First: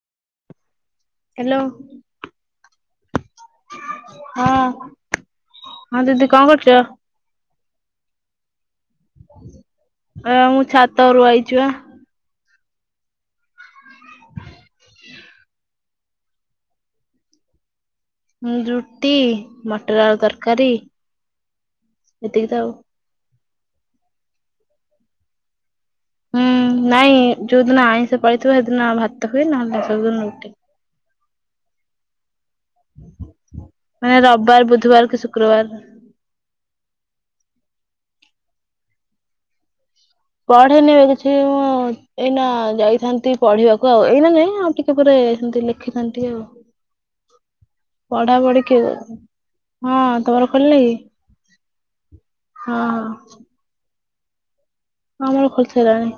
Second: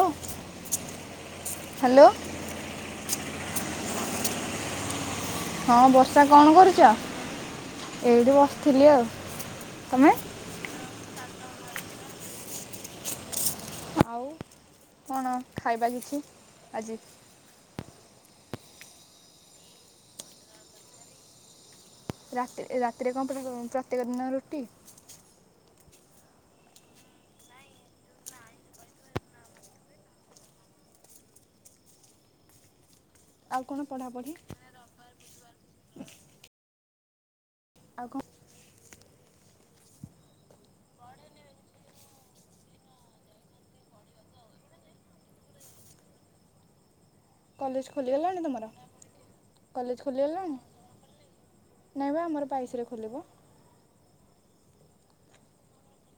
ଓଃ hello. ହଁ ହଁ ଦିଦି କଣ କରୁଛ? ଏଇଟି ବସ୍ ଆଁ ମୁଁ ଛାତରୁୁ ଆଇ ଚୁଆ। ଆଉ କଣ ଖାଇବା କିଛି ଆଜି। ମୁଁ ରୁଟି ମଟର ଆଳୁ ତରକାରୀ। ଏତିକି ତ ଆଉ। ରାତିରେ ରାତିରେ କଣ ଉଁ ପ୍ରତେକ ଦିନ ରୁଟି। ହୁଁ ନାଇଁ ଯୋଉ ଦିନ ଆଇଁଷ ପାଇଁଷ ହୁଏ ସେଦିନ ଭାତ ହୁଏ ନହେଲେ ସବୁଦିନ ରୁଟି। ଆଉ କ'ଣ ମାନେ ପଢ଼ାପଢ଼ି ରବିବାର, ବୁଧବାର କୁ ଶୁକ୍ରବାର। ଆଉ କଣ ପଢେନି ଏବେ କିଛି ଏଇନା ଯାଇଥାନ୍ତି ପଢିବାକୁ ଆଉ ଏଇନା ଯାଇ ଆଉ ଟିକେ ପରେ ଯାଇଥାନ୍ତି ଲେଖିଥାନ୍ତି ଆଉ। କଲେଜ ପଢା ଖୋଲିଗଲାଣି ପଢି ତମର କି କଲେଜ ହଁ ତମର ଖୋଲିଗଲାଣି ଖୋଲିନି କି? ନାଇଁ ବା ଆମର ହଁ ବାଇଶି ରେ ହଁ ଖୋଲିବ। ଆମର ଖୋଲି ସାରିଲାଣି।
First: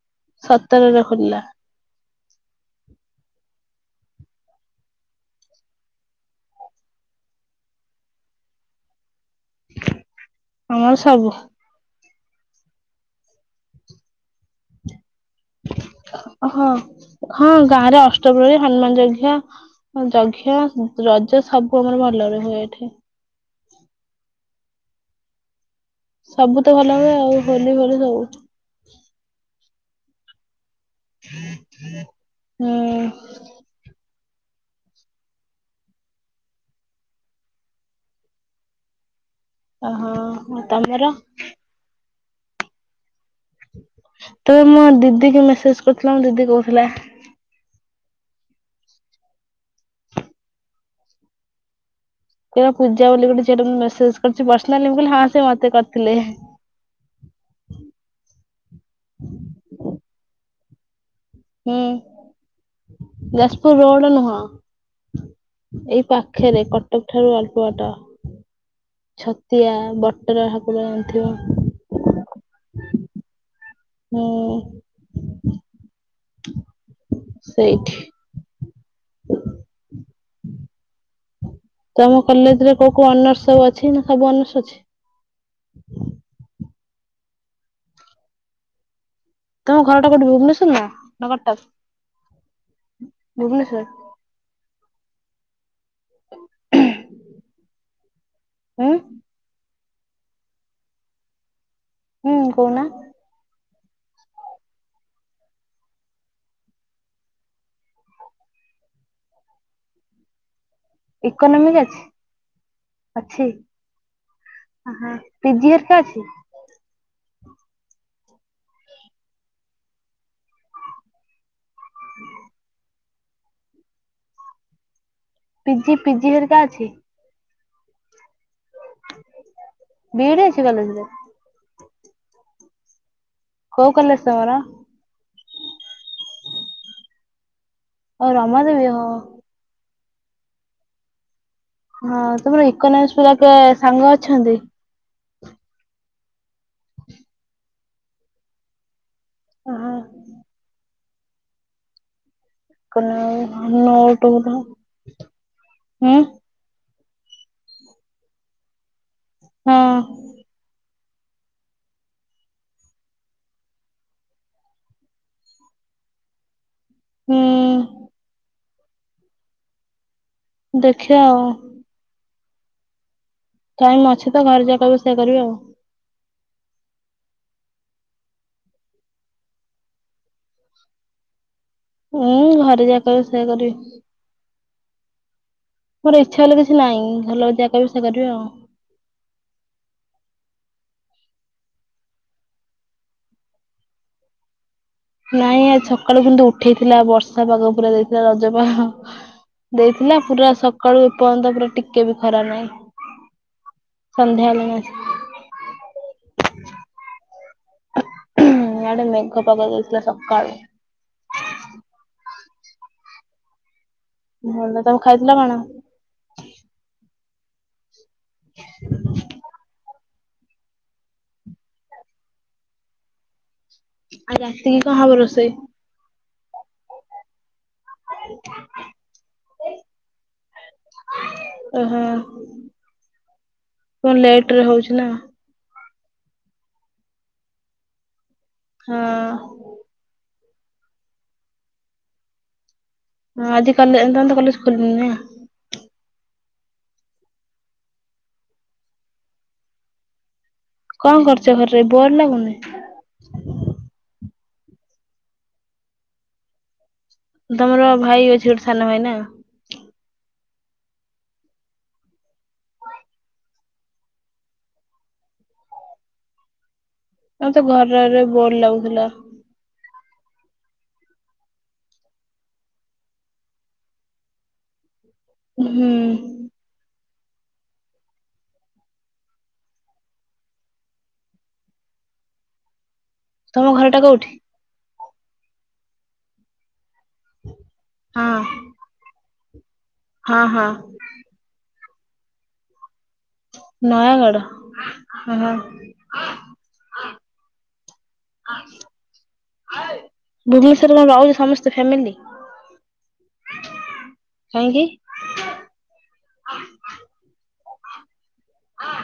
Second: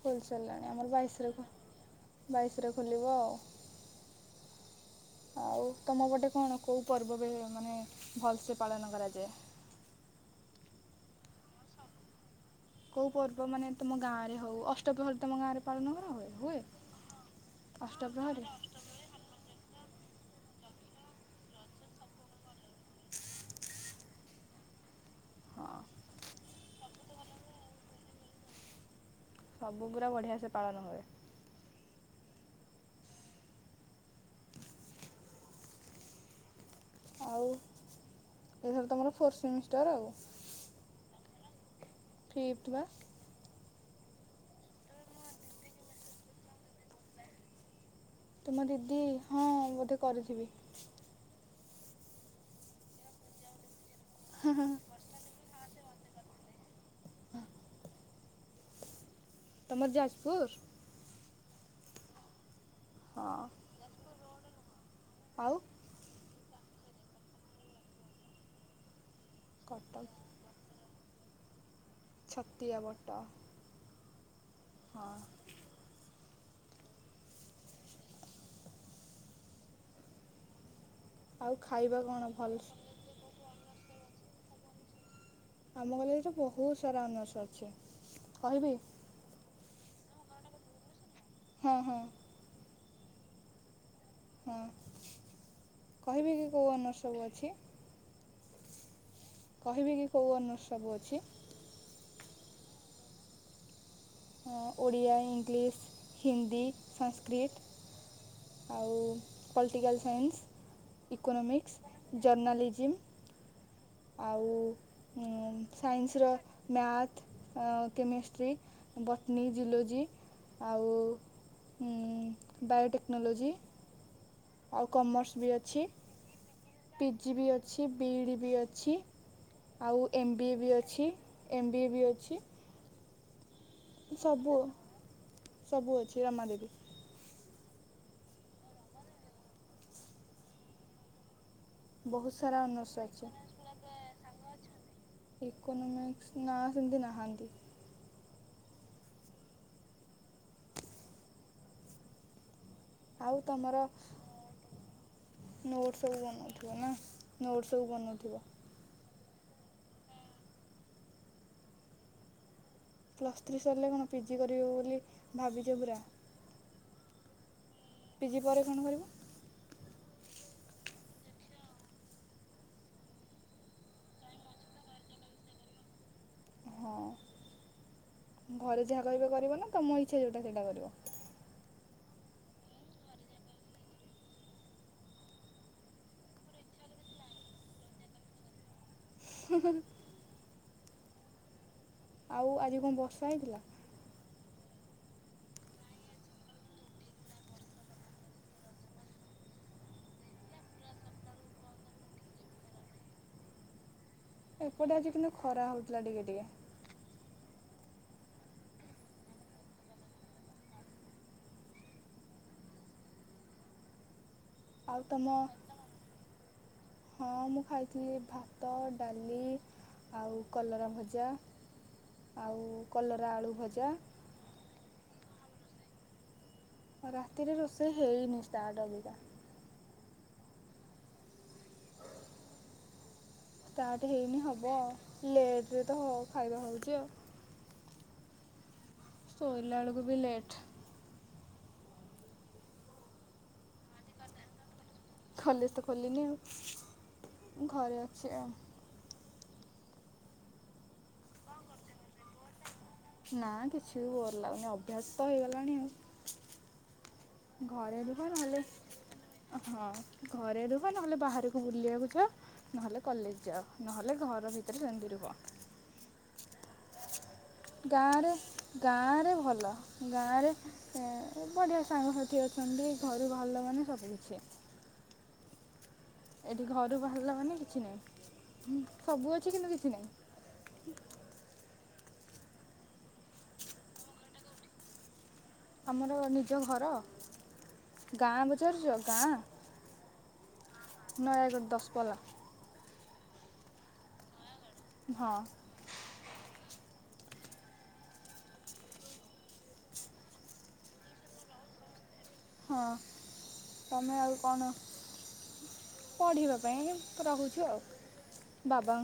ଖୋଲିସାରିଲାଣି ଆମର ବାଇଶରେ, ବାଇଶରେ ଖୋଲିବ ଆଉ। ଆଉ ତମ ପୋଟେ କଣ, କୋଉ ପର୍ବପର୍ବାଣୀ ମାନେ ଭଲ ସେ ପାଳନ କରାଯାଏ। ଆମର ସବୁ। କୋଉ ପର୍ବ ମାନେ ତୁମୋ ଗାଁରେ ହଉ ଅଷ୍ଟପ୍ରହର ହଁ ହଁ ଗାଁରେ ଅଷ୍ଟପ୍ରହରୀ ଅଷ୍ଟପ୍ରହରି ହନୁମାନ ଯଜ୍ଞ ଯଜ୍ଞ ରଜ ସବୁ ଆମର ଭଲରେ ହୁଏ ଏଠି। ହଁ ସବୁ ତ ଭଲ ହୁଏ ଆଉ ହୋଲି ଫୋଲି ସବୁ। ସବୁୁ ପୁରା ବଢିଆ ସେ ପାଳନ ହଏ। ହୁଁ। ଆଉ ଏଥର ତମର ଫୋର୍ଥ ସେମିଷ୍ଟର ଆଉ ଓହୋ ତମର। ଫିପତ ବା। ତବେ ମୋ ଦିଦି କି ମେସେଜ କରୁଥିଲ ମୋ ଦିଦି କହୁଥିଲା। ତୁମ ଦିଦି ହଁ ବୋଧେ କରିଥିବି। ସେ ପୂଜା ବୋଲି ଗୋଟେ ଝିଅଟା ସେସ୍ କରିଛି ପରସନାଲି ମୁ କହିଲ ହଁ ସେ ମତେ ଥିଲେ। ତମର ଯାଜପୁର। ହୁଁ। ହଁ ଯାଜପୁର ରୋଡ ନୁହଁ। ଆଉ ଏଇ ପାଖ ଖେ କଟକ ଠାରୁ ଆଳପୁ ବାଟ। ଛତିଆ କଟକ ବଟର ଠାକୁର ଥିବ ଛତିଆ ବଟ ହୁଁ ହଁ ସେଇଠି ଆଉ ଖାଇବା ତମ କଣ ଭଲ କଲେଜରେ କୋଉ କୋଉ ଅନର୍ସ ସବୁ ଅଛି ନା ସବୁ ଅନର୍ସ ଅଛି ଆମ କଲେଜରେ ତ ବହୁତ ସାରା ଅନସଃ ଅଛି କହିବି ତମ ଘରଟା କୋଉଠି ଭୁବନେଶ୍ୱର ନା ନା କଟକ ହଁ ହଁ ଭୁବନେଶ୍ୱର ହଁ କହିବି କି କୋଉ ଅନର୍ଷ ସବୁ ଅଛି ହୁଁ କହିବି କି କେଉଁ ଅନର୍ଷ ସବୁ ଅଛି ହୁଁ କହୁନା ଓଡ଼ିଆ ଇଂଲିଶ ହିନ୍ଦୀ ସାଂସ୍କ୍ରିକ ଆଉ ପଲିଟିକାଲ ସାଇନ୍ସ ଇକୋନୋମିକ ଇକୋନୋମିକ୍ସ ଅଛି ଜର୍ଣାଲିଜିମ୍ ଅଛି ଆଉ ହଁ ପିଜି ହେରିକା ଅଛି ସାଇନ୍ସର ମ୍ୟାଥ୍ ଆ କେମିଷ୍ଟ୍ରି ବଟନି ଜୁଲୋଜି ଆଉ ବାୟୋଟେକ୍ ଟେକ୍ନୋଲୋଜି ଆଉ କମର୍ସ ପିଜି ପିଜି ହେରି କା। ପିଜି ବି ଅଛି। ଅଛି ବିଡ଼ି। ବି ଅଛି ଆଉ ବିଇଡି ଏମ-ବି-ଏ ଅଛି ବି କଲେଜରେ ଆଛି। ବି ଅଛି। କୋଉ କଲେଜ ତମର ସବୁ ସବୁ ଅଛି ରମାଦେବୀ। ଓ ରମାଦବି ହୋ। ହଁ ବହୁତ ସାରା ତମର ଅନର୍ସ ଇକୋନୋମିକ୍ସ ଅଛି। ପିଲା କିଏ ସାଙ୍ଗ ଅଛନ୍ତି। ଏକୋନୋମିକ୍ସ ନା ସେମିତି ନାହାନ୍ତି। ହଁ। ଆଉ ତମର ଇକୋନୋମିକ୍ସ ନୋଟ ଗୁରା ନୋଟ ସବୁ ହୁଁ ବନେଉଚ ନା। ନୋଟ ସବୁ ବନଉଥିବ। ହଁ। ପ୍ଲସ୍ ଥ୍ରୀ ସରିଲେ କଣ ପିଜି କରିବେ ବୋଲି ଭାବିଛ ପୁରା ହୁଁ। ପିଜି ପରେ କଣ କରିବ। ଦେଖିବା ଆଉ। ଟାଇମ୍ ଅଛି ତ ଘରେ ଯାହା କହିବ ସେୟଆ କରିବି ଆଉ। ହଁ ଘରେ ଯାହା କହିବେ କରିବ ନା ତମ ଇଚ୍ଛା ଯୋଉଟା ସେଇଟା କରିବ। ହଁ ଘରେ ଯାହା କହିବେ ସେୟା କରିବି। ମୋର ଇଚ୍ଛା ହେଲେ କିଛି ନାଇ ଘର ଲୋକ ଯାହା କହିବେ ସେୟା କରିବି ଆଉ। ହୁଁ। ଆଉ ଆଜି କଣ ବର୍ଷା ହେଇଥିଲା। ନାଇଁ ଆଜି ସକାଳୁ କିନ୍ତୁ ଉଠେଇଥିଲା ବର୍ଷା ପାଗ ପୁରା ଦେଇଥିଲା ରଜପାଗ ଦେଇଥିଲା ପୁରା ସକାଳୁ ଏ ପର୍ଯ୍ୟନ୍ତ ପୁରା ଟିକେ ବି ଖରା ନାହିଁ। ସନ୍ଧ୍ୟା ହେଲାଣି ଆସି ଏପଟେ ଆଜି କିନ୍ତୁ ଖରା ହଉଥିଲା ଟିକେ ଟିକେ। ଇଆଡ଼େ ମେଘ ପାକ ଦେଇାଇଥିଲା ସକାଳୁ। ଭଲ ତମେ ଆଉ ଖାଇଥିଲ କଣ? ତମ ହଁ ମୁଁ ଖାଇଛି। ଖାଇଥିଲି ଭାତ, ଡାଲି। ଆଉ କଲରା ଭଜା ଆଉ କଲରା ଆଳୁ ଭଜା। ଆଜି ରାତି କି କଣ ହବ ରୋଷେଇ? ରାତିରେ ରୋଷେଇ ସେ ହେଇନି ଷ୍ଟାଟ୍ ଅବିକା। ଓଃହୋ। ଷ୍ଟାଟ୍ ହେଇନି ହବ ଲେଟ୍। ଏବେ ତ ହ ଖାଇବା ହେଉଛି ଆଉ। ହଁ। ଶୋଇଲା ବେଳକୁ ବି ଲେଟ୍। ହଁ ଆଜିିକା କଲେଜ ତ ଖୋଲିନି ଆଉ। ଘରେ ଅଛି ଆଉ। କଣ କରୁଛ ଘରେ ରହି ବୋର ଲାଗୁନି। ନା କିଛିି ବି ବୋର ଲାଗୁନି ଅଭ୍ୟାସ ତ ହେଇଗଲାଣି ଆଉ। ତମର ଘରେ ରହ ଭାଇ ଅଛି ନହେଲେ ଗୋଟେ ସାନ ଭାଇ ନା? ହଁ। ଘରେ ରୁହ ନହେଲେ ବାହାରକୁ ବୁଲିବାକୁ ଯାଅ ନହେଲେ କଲେଜ ଯାଅ ନହେଲେ ଘର ଭିତରେ ସେମିତି ରୁହ। ତମେ ତେ ଘରେ ରହି ରହି ଗାଁରେ ବୋର ଲାଗୁଥିଲା। ଗାଁରେ ଭଲ ଗାଁରେ ବଢ଼ିଆ ସାଙ୍ଗସାଥି ଅଛନ୍ତି ଘରୁ ବାହାରିଲା ମାନେ ସବୁ କିିଛି। ହୁଁ। ଏଠି ଘରୁ ବାହାରିଲା ମାନେ କିଛି ନାହିଁ ସବୁ ଅଛି କିନ୍ତୁ କିଛି ନାହିଁ। ତମ ଘରଟା କୋଉଠି? ଆମର ନିଜ ଘର ହଁ ଗାଁ ପଚାରୁଛ ଗାଁ। ହଁ ହଁ ନୟାଗଡ଼ ଦ ପଲା। ନୟାଗଡ଼। ହଁ। ଭୁବନେଶ୍ଵରରେ ତୋମେ ରହୁଚ ସମସ୍ତେ ଫ୍ୟାମିଲି। ହଁ ତୋମେ ଆଉ କଣ? କାହିଁକି ପଢ଼ିବା ପାଇଁ ରହୁଛୁ ଆଉ।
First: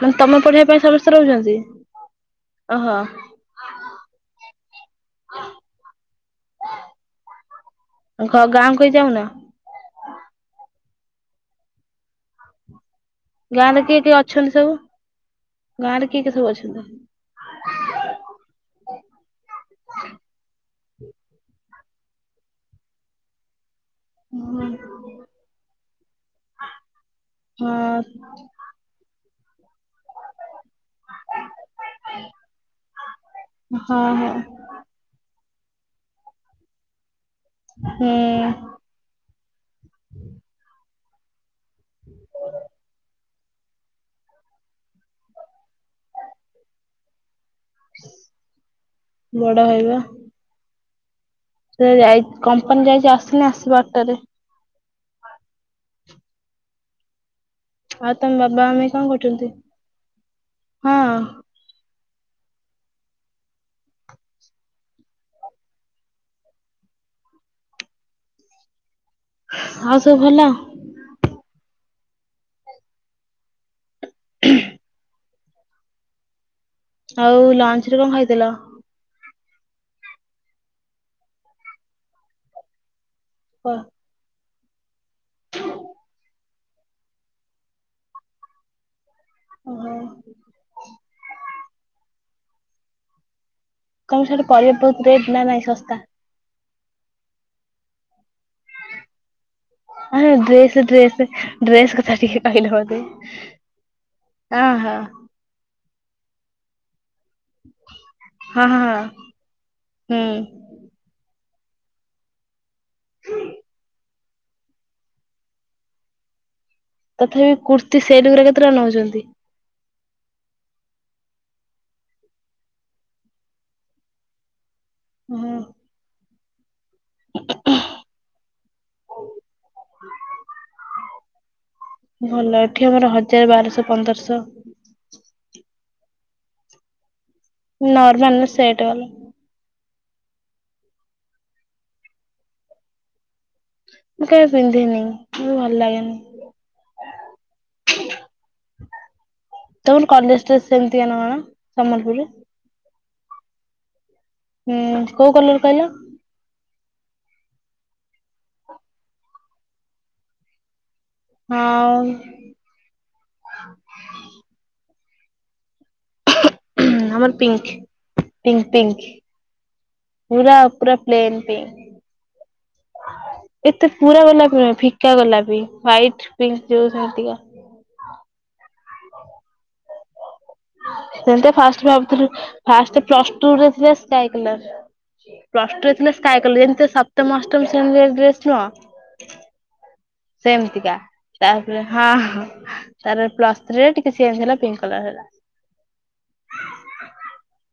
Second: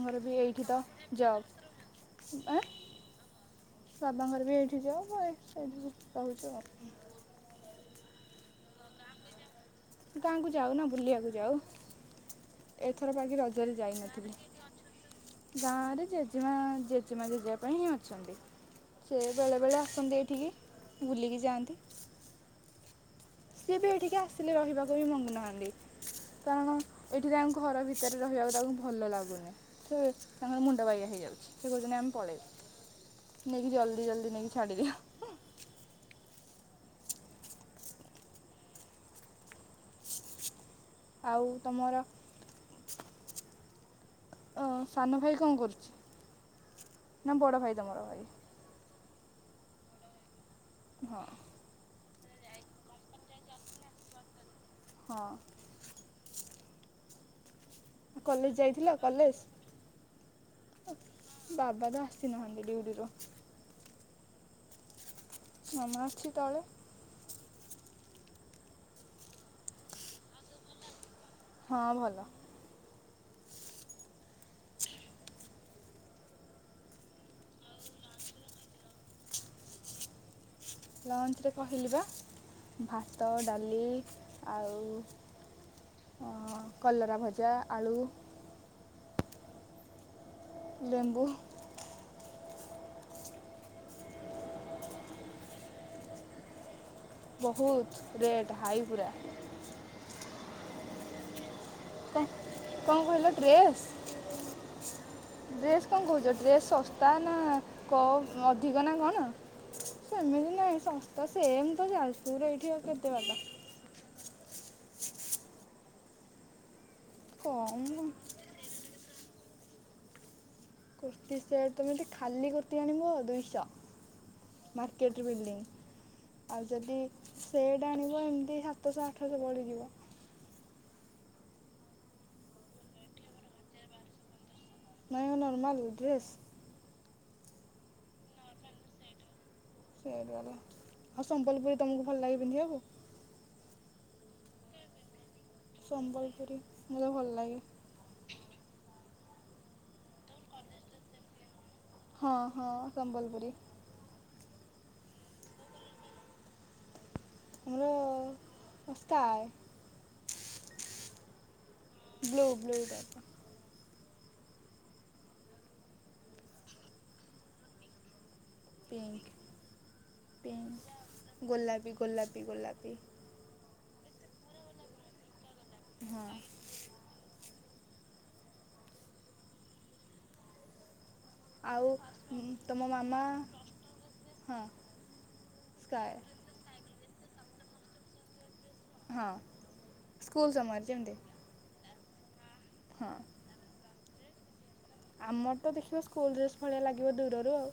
ମାନେ ବି ତମେ ପଢିବା ଏଇଠି ତ ପାଇଁ ସମସ୍ତେ ଜବ୍। ରହୁଛନ୍ତି? ଆଁ, ଓହୋ ବାବାଙ୍କର ବି ଏଇଠି ଜବ୍। ଏହିଠି ରହୁଚୁ ଆଉ। ଖ-ଗାଁକୁ ବି ଯାଉନ? ଗାଁକୁ ଯାଉନା। ବୁଲିବାକୁ ଯାଉ। ଏଥର ବାକି ଗାଁ ରଜରେ ରେ କିଏ କିଏ ଯାଇନଥିଲି। ଅଛନ୍ତି ସବୁ? ଗାଁ ଗାଁରେ ରେ କିଏ କିଏ ସବୁ ଜେଜେମା ଅଛନ୍ତି? ଜେଜେମା ଜେଜେବାପା ପାଇଁ ହିଁ ଅଛନ୍ତି। ସେ ବେଳେବେଳେ ଆସନ୍ତି ଏଇଠିକି। ବୁଲିକି ଯାଆନ୍ତି। ସିଏ ବି ଏଠିକି ଆସିଲେ ହଁ ରହିବାକୁ ବି ମଙ୍ଗୁନାହାନ୍ତି। କାରଣ ଏଠି ତାଙ୍କୁ ଘର ଭିତରେ ରହିବାକୁ ତାଙ୍କୁ ଭଲ ଲାଗୁନି। ସେ ତାଙ୍କର ମୁଣ୍ଡ ବାଇଆ ହେଇଯାଉଛି। ସେ କହୁଚନ୍ତି ଆମେ ପଳେଇବୁ। ନେଇକି ହଁ ଜଲଦି ଜଲଦି ହଁ ନେଇକି ଛାଡିଦିଅ। ହଁ। ଆଉ ତୋମର ଅ, ସାନ ଭାଇ କଣ କରୁଛି? ନା ବଡ଼ ଭାଇ ତୋମର ଭାଇ? ବଡ ଭାଇ ପା। ହଁ। ସେ ଯାଇ, କମ୍ପାନୀ ଯାଇଚି। ଆସିନେ ଆସିବ ଆଟାରେ। ହଁ। ଆଉ ତୋମ କଲେଜ ବାବା ମମ୍ମି ଯାଇଥିଲ କଣ କଲେଜ? କରୁଚିନ୍ତି? ହଁ। ଛି ନହେଲେ ବି ଉଡ଼ିବ। ମାମା ଅଛି ତାହଲେ। ଆଉ ସବୁ ଭଲ? ହଁ ଭଲ। [inaudible] ଆଉ ଲଞ୍ଚ୍ ରେ କଣ ଖାଇଥିଲ? ଲଞ୍ଚ୍ ରେ କହିଲି ବା ଭା ତ, କ ଡାଲି ଆଉ ହଁ କଲରା ଭଜା, ଆଳୁ ଓ ହୋ। ଲେମ୍ବୁ କଣ ସାଡେ ପରିବା ବହୁ ରେଟ୍ ନା ନାହିଁ ଶସ୍ତା? ବହୁତ ରେଟ୍ ହାଇ ପୁରା। [unintelligible] ଡ୍ରେସ୍ ଡ୍ରେସେ ଡ୍ରେସ୍ କଥା କ- ଟିକେ କହିଲ କ'ଣ ମୋତେ କହିଲ ଡ୍ରେସ୍ ଓ ହୋ। ଡ୍ରେସ୍ କଣ କହୁଚ ଡ୍ରେସ୍ ସ ତା ନା କ ହଁ ହଁ ଅଧିକ ନା ହଁ କଣ? ହୁଁ ସେମିତି ନାହିଁ ଶସ୍ତା ସ ସେମ୍ ତ ଯାଜପୁରରୁ ଏଇଠି ଆଉ କେତେ ବାଟ। ତଥାପି କମ୍ କୁର୍ତ୍ତୀ ସେଲିଉରେ କେତେଟଙ୍କା ନଉଛନ୍ତି। କୁର୍ତ୍ତୀ ସେ ତମେ ଟିକେ ଖାଲି କୁର୍ତ୍ତିୀ ଆଣିବ ଦୁଇଶହ। ମାର୍କେଟ ହଁ ବିଲ୍ଡିଂ। ଆଉ ଯଦି ସେଟ ଆଣିବ ଏମିତି ସାତଶହ ଆଠଶହ ପଡିଯିବ। ଭଲ ଏଠି ଆମର ହଜାର ବାରଶହ ପନ୍ଦରଶହ। ମାନେ ନର୍ମାଲ ଡ୍ରେସ୍ ନର୍ମାଲ ନୁହଁ ସେଟ ବାଲା। [unintelligible] ସମ୍ବଲପୁରୀ ତମକୁ ଭଲ ଲାଗେ ପିନ୍ଧିବାକୁ? ମୁଁ କେବେ ପିନ୍ଧିନି। ମତେ ଭଲ ଲାଗେନି। ସମ୍ବଲପୁରୀ ମୋତେ ଭଲ ଲାଗେ। ତମର କଲେଜ୍ ଡ୍ରେସ ସେମତିଆ ନା କଣ। ସମ୍ବଲପୁରୀ। ହଁ ହଁ ସମ୍ବଲପୁରୀ। ହୁଁ କୋଉ କଲର କହିଲ। ମୁଁ ଅ ସ୍କାଏ। ହଉ। [inaudible] ବ୍ଲୁ ବ୍ଲୁ ଟାଇପ୍ର ଆମର ପିଙ୍କ୍। Pink pink. ପିଙ୍କ୍ ନା ଗୋଲାପୀ ଗୋଲାପୀ ଗୋଲାପୀ। ଏତେ ପୁରା ଗୋଲାପି ନୁହ ଫିକା ଗୋଲାପି ହଁ ୱାଇଟପିଙ୍କ ଯଉ ସେମତିକା [inaudible] ସେମତି ଫାଷ୍ଟ ଆଉ ଭାବୁଥିଲୁ ତୁମ ଫାଷ୍ଟ ମାମା ପ୍ଲସ୍ଟରେ ଥିଲେ ହଁ ସ୍କାଏକଲର୍ ପ୍ଲସଟୁରେ ଥିଲେ ସ୍କାଏ ସ୍କାଏକଲର୍ ଯେମିତି ସପ୍ତମ ଅ ସପ୍ତମ ଶ୍ରେଣୀରେ ଡ୍ରେସ୍ ହଁ ନୁହଁ ସ୍କୁଲ ସମୟରେ ସେମିତିକା ଯେମିତି ତାପରେ ହଁ ହଁ। ହଁ ତାର ପ୍ଲସଥ୍ରୀରେ ଟିକେ ସିଏ ହେଲା ପି ହେଲା ହେଲା ଆମର ତ ଦେଖିବ ସ୍କୁଲଡ୍ରେସ୍ ଭଳିଆ ଲାଗିବ ଦୂରରୁ ଆଉ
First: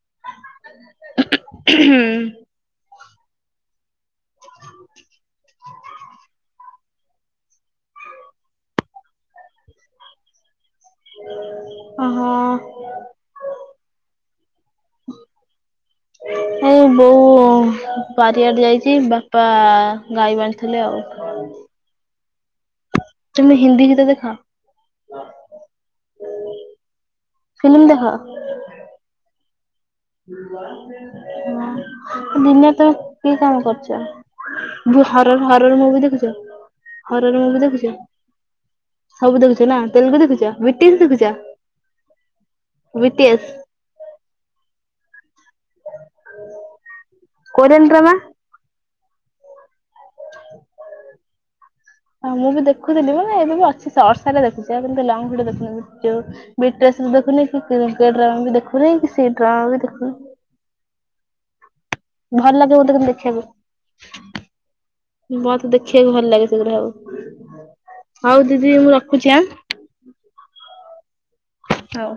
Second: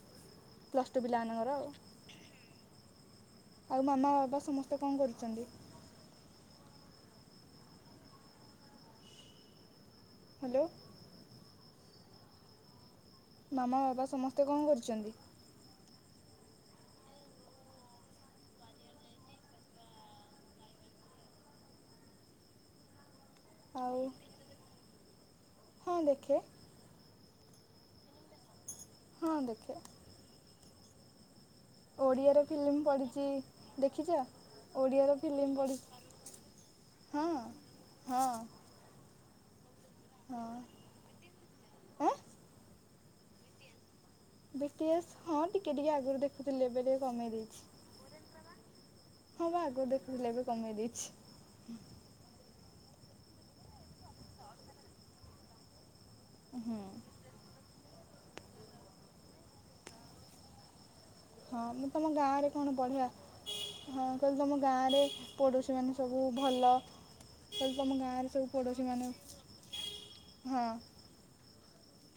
ପ୍ଲସଟୁ ପିଲାମାନଙ୍କର ଆଉ। ଆଉ ମାମା ବା ବା ସମସ୍ତେ କଣ କରୁଛନ୍ତି। ହ୍ୟାଲୋ। ଓ ହୋ। ଆମ ବାବା ସମସ୍ତେ ଏବେ କଣ କରୁଛନ୍ତି? ଏ ବୋଉ ବାରିଆଡେ ଯାଇଛି ବାପା ଗାଈ ବାନ୍ଧୁଥିଲେ ଆଉ। ତୁମେ ଆଉ ହିନ୍ଦୀଗୀତ ଦେଖ। ହଁ ଦେଖେ। ଫିଲିମ୍ ଦେଖ। ହଁ ଦେଖେ। [unintelligible] ଓଡ଼ିଆର ହଁ ଦିନ ଫିଲ୍ମ ତମେ ପଡ଼ିଛି କିଏ କାମ ଦେଖିଛ କରୁଛ ଓଡ଼ିଆର ହର ଫିଲ୍ମ ହରର ପଡ଼ିଛି ମୁଭି ଦେଖୁଛ ହଁ ହରର ମୁଭି ଦେଖୁଛ। ହଁ ସବୁ ଦେଖୁଛ ନା ତେଲଗୁ ହଁ ଦେଖୁଛ ବ୍ରିଟିଶ୍ ଦେଖୁଛ। ଆଁ ବିି ଟି ଏ ସ୍ ବିି ଟି ଏ ଶ୍ ହଁ ଟିକେ ଟିକେ ଆଗରୁ ଦେଖୁଥିଲି ଏବେ ଟିକେ କମେଇ କୋରିଆନ ଡ୍ରାମା? ଦେଇେଇଛି। ହଁ ବା ଆଗରୁ ଦେଖୁଥିଲେ ଏବେ କମେଇ ଦେଇଛି। ହଁ ମୁଁ ବି ଦେଖୁଥିଲି ମାନେ ଏବେ ବି ଅଛି ଶୋର୍ଟରେ ଦେଖୁଛି ଏମତି ଲଙ୍ଗଭିଡିଓ ଦେଖୁନି। ହୁଁ ବିଟସ ଦେଖୁନି କି ଡ୍ରାମାବି ଦେଖୁନି କି ସେଇ ଡ୍ରାମାବି ଦେଖୁନି। ହଁ ତୁମ ଗାଁରେ ଭଲ କଣ ଲାଗେ ମତେ ପଢ଼ିବା କିନ୍ତୁ ଦେଖିବାକୁ। ହଁ କହିଲେ ତୁମ ଗାଁରେ ମତେ ପଡ଼ୋଶୀମାନେ ଦେଖିବାକୁ ସବୁ ଲାଗେ ସେଗୁରା ଭଲ ସବୁ। କହିଲେ ତୁମ ଗାଁରେ ହଉ ସବୁ ଦିଦି ମୁଁ ପଡ଼ୋଶୀମାନେ ରଖୁଛି ଆଁ ହଁ ହଉ।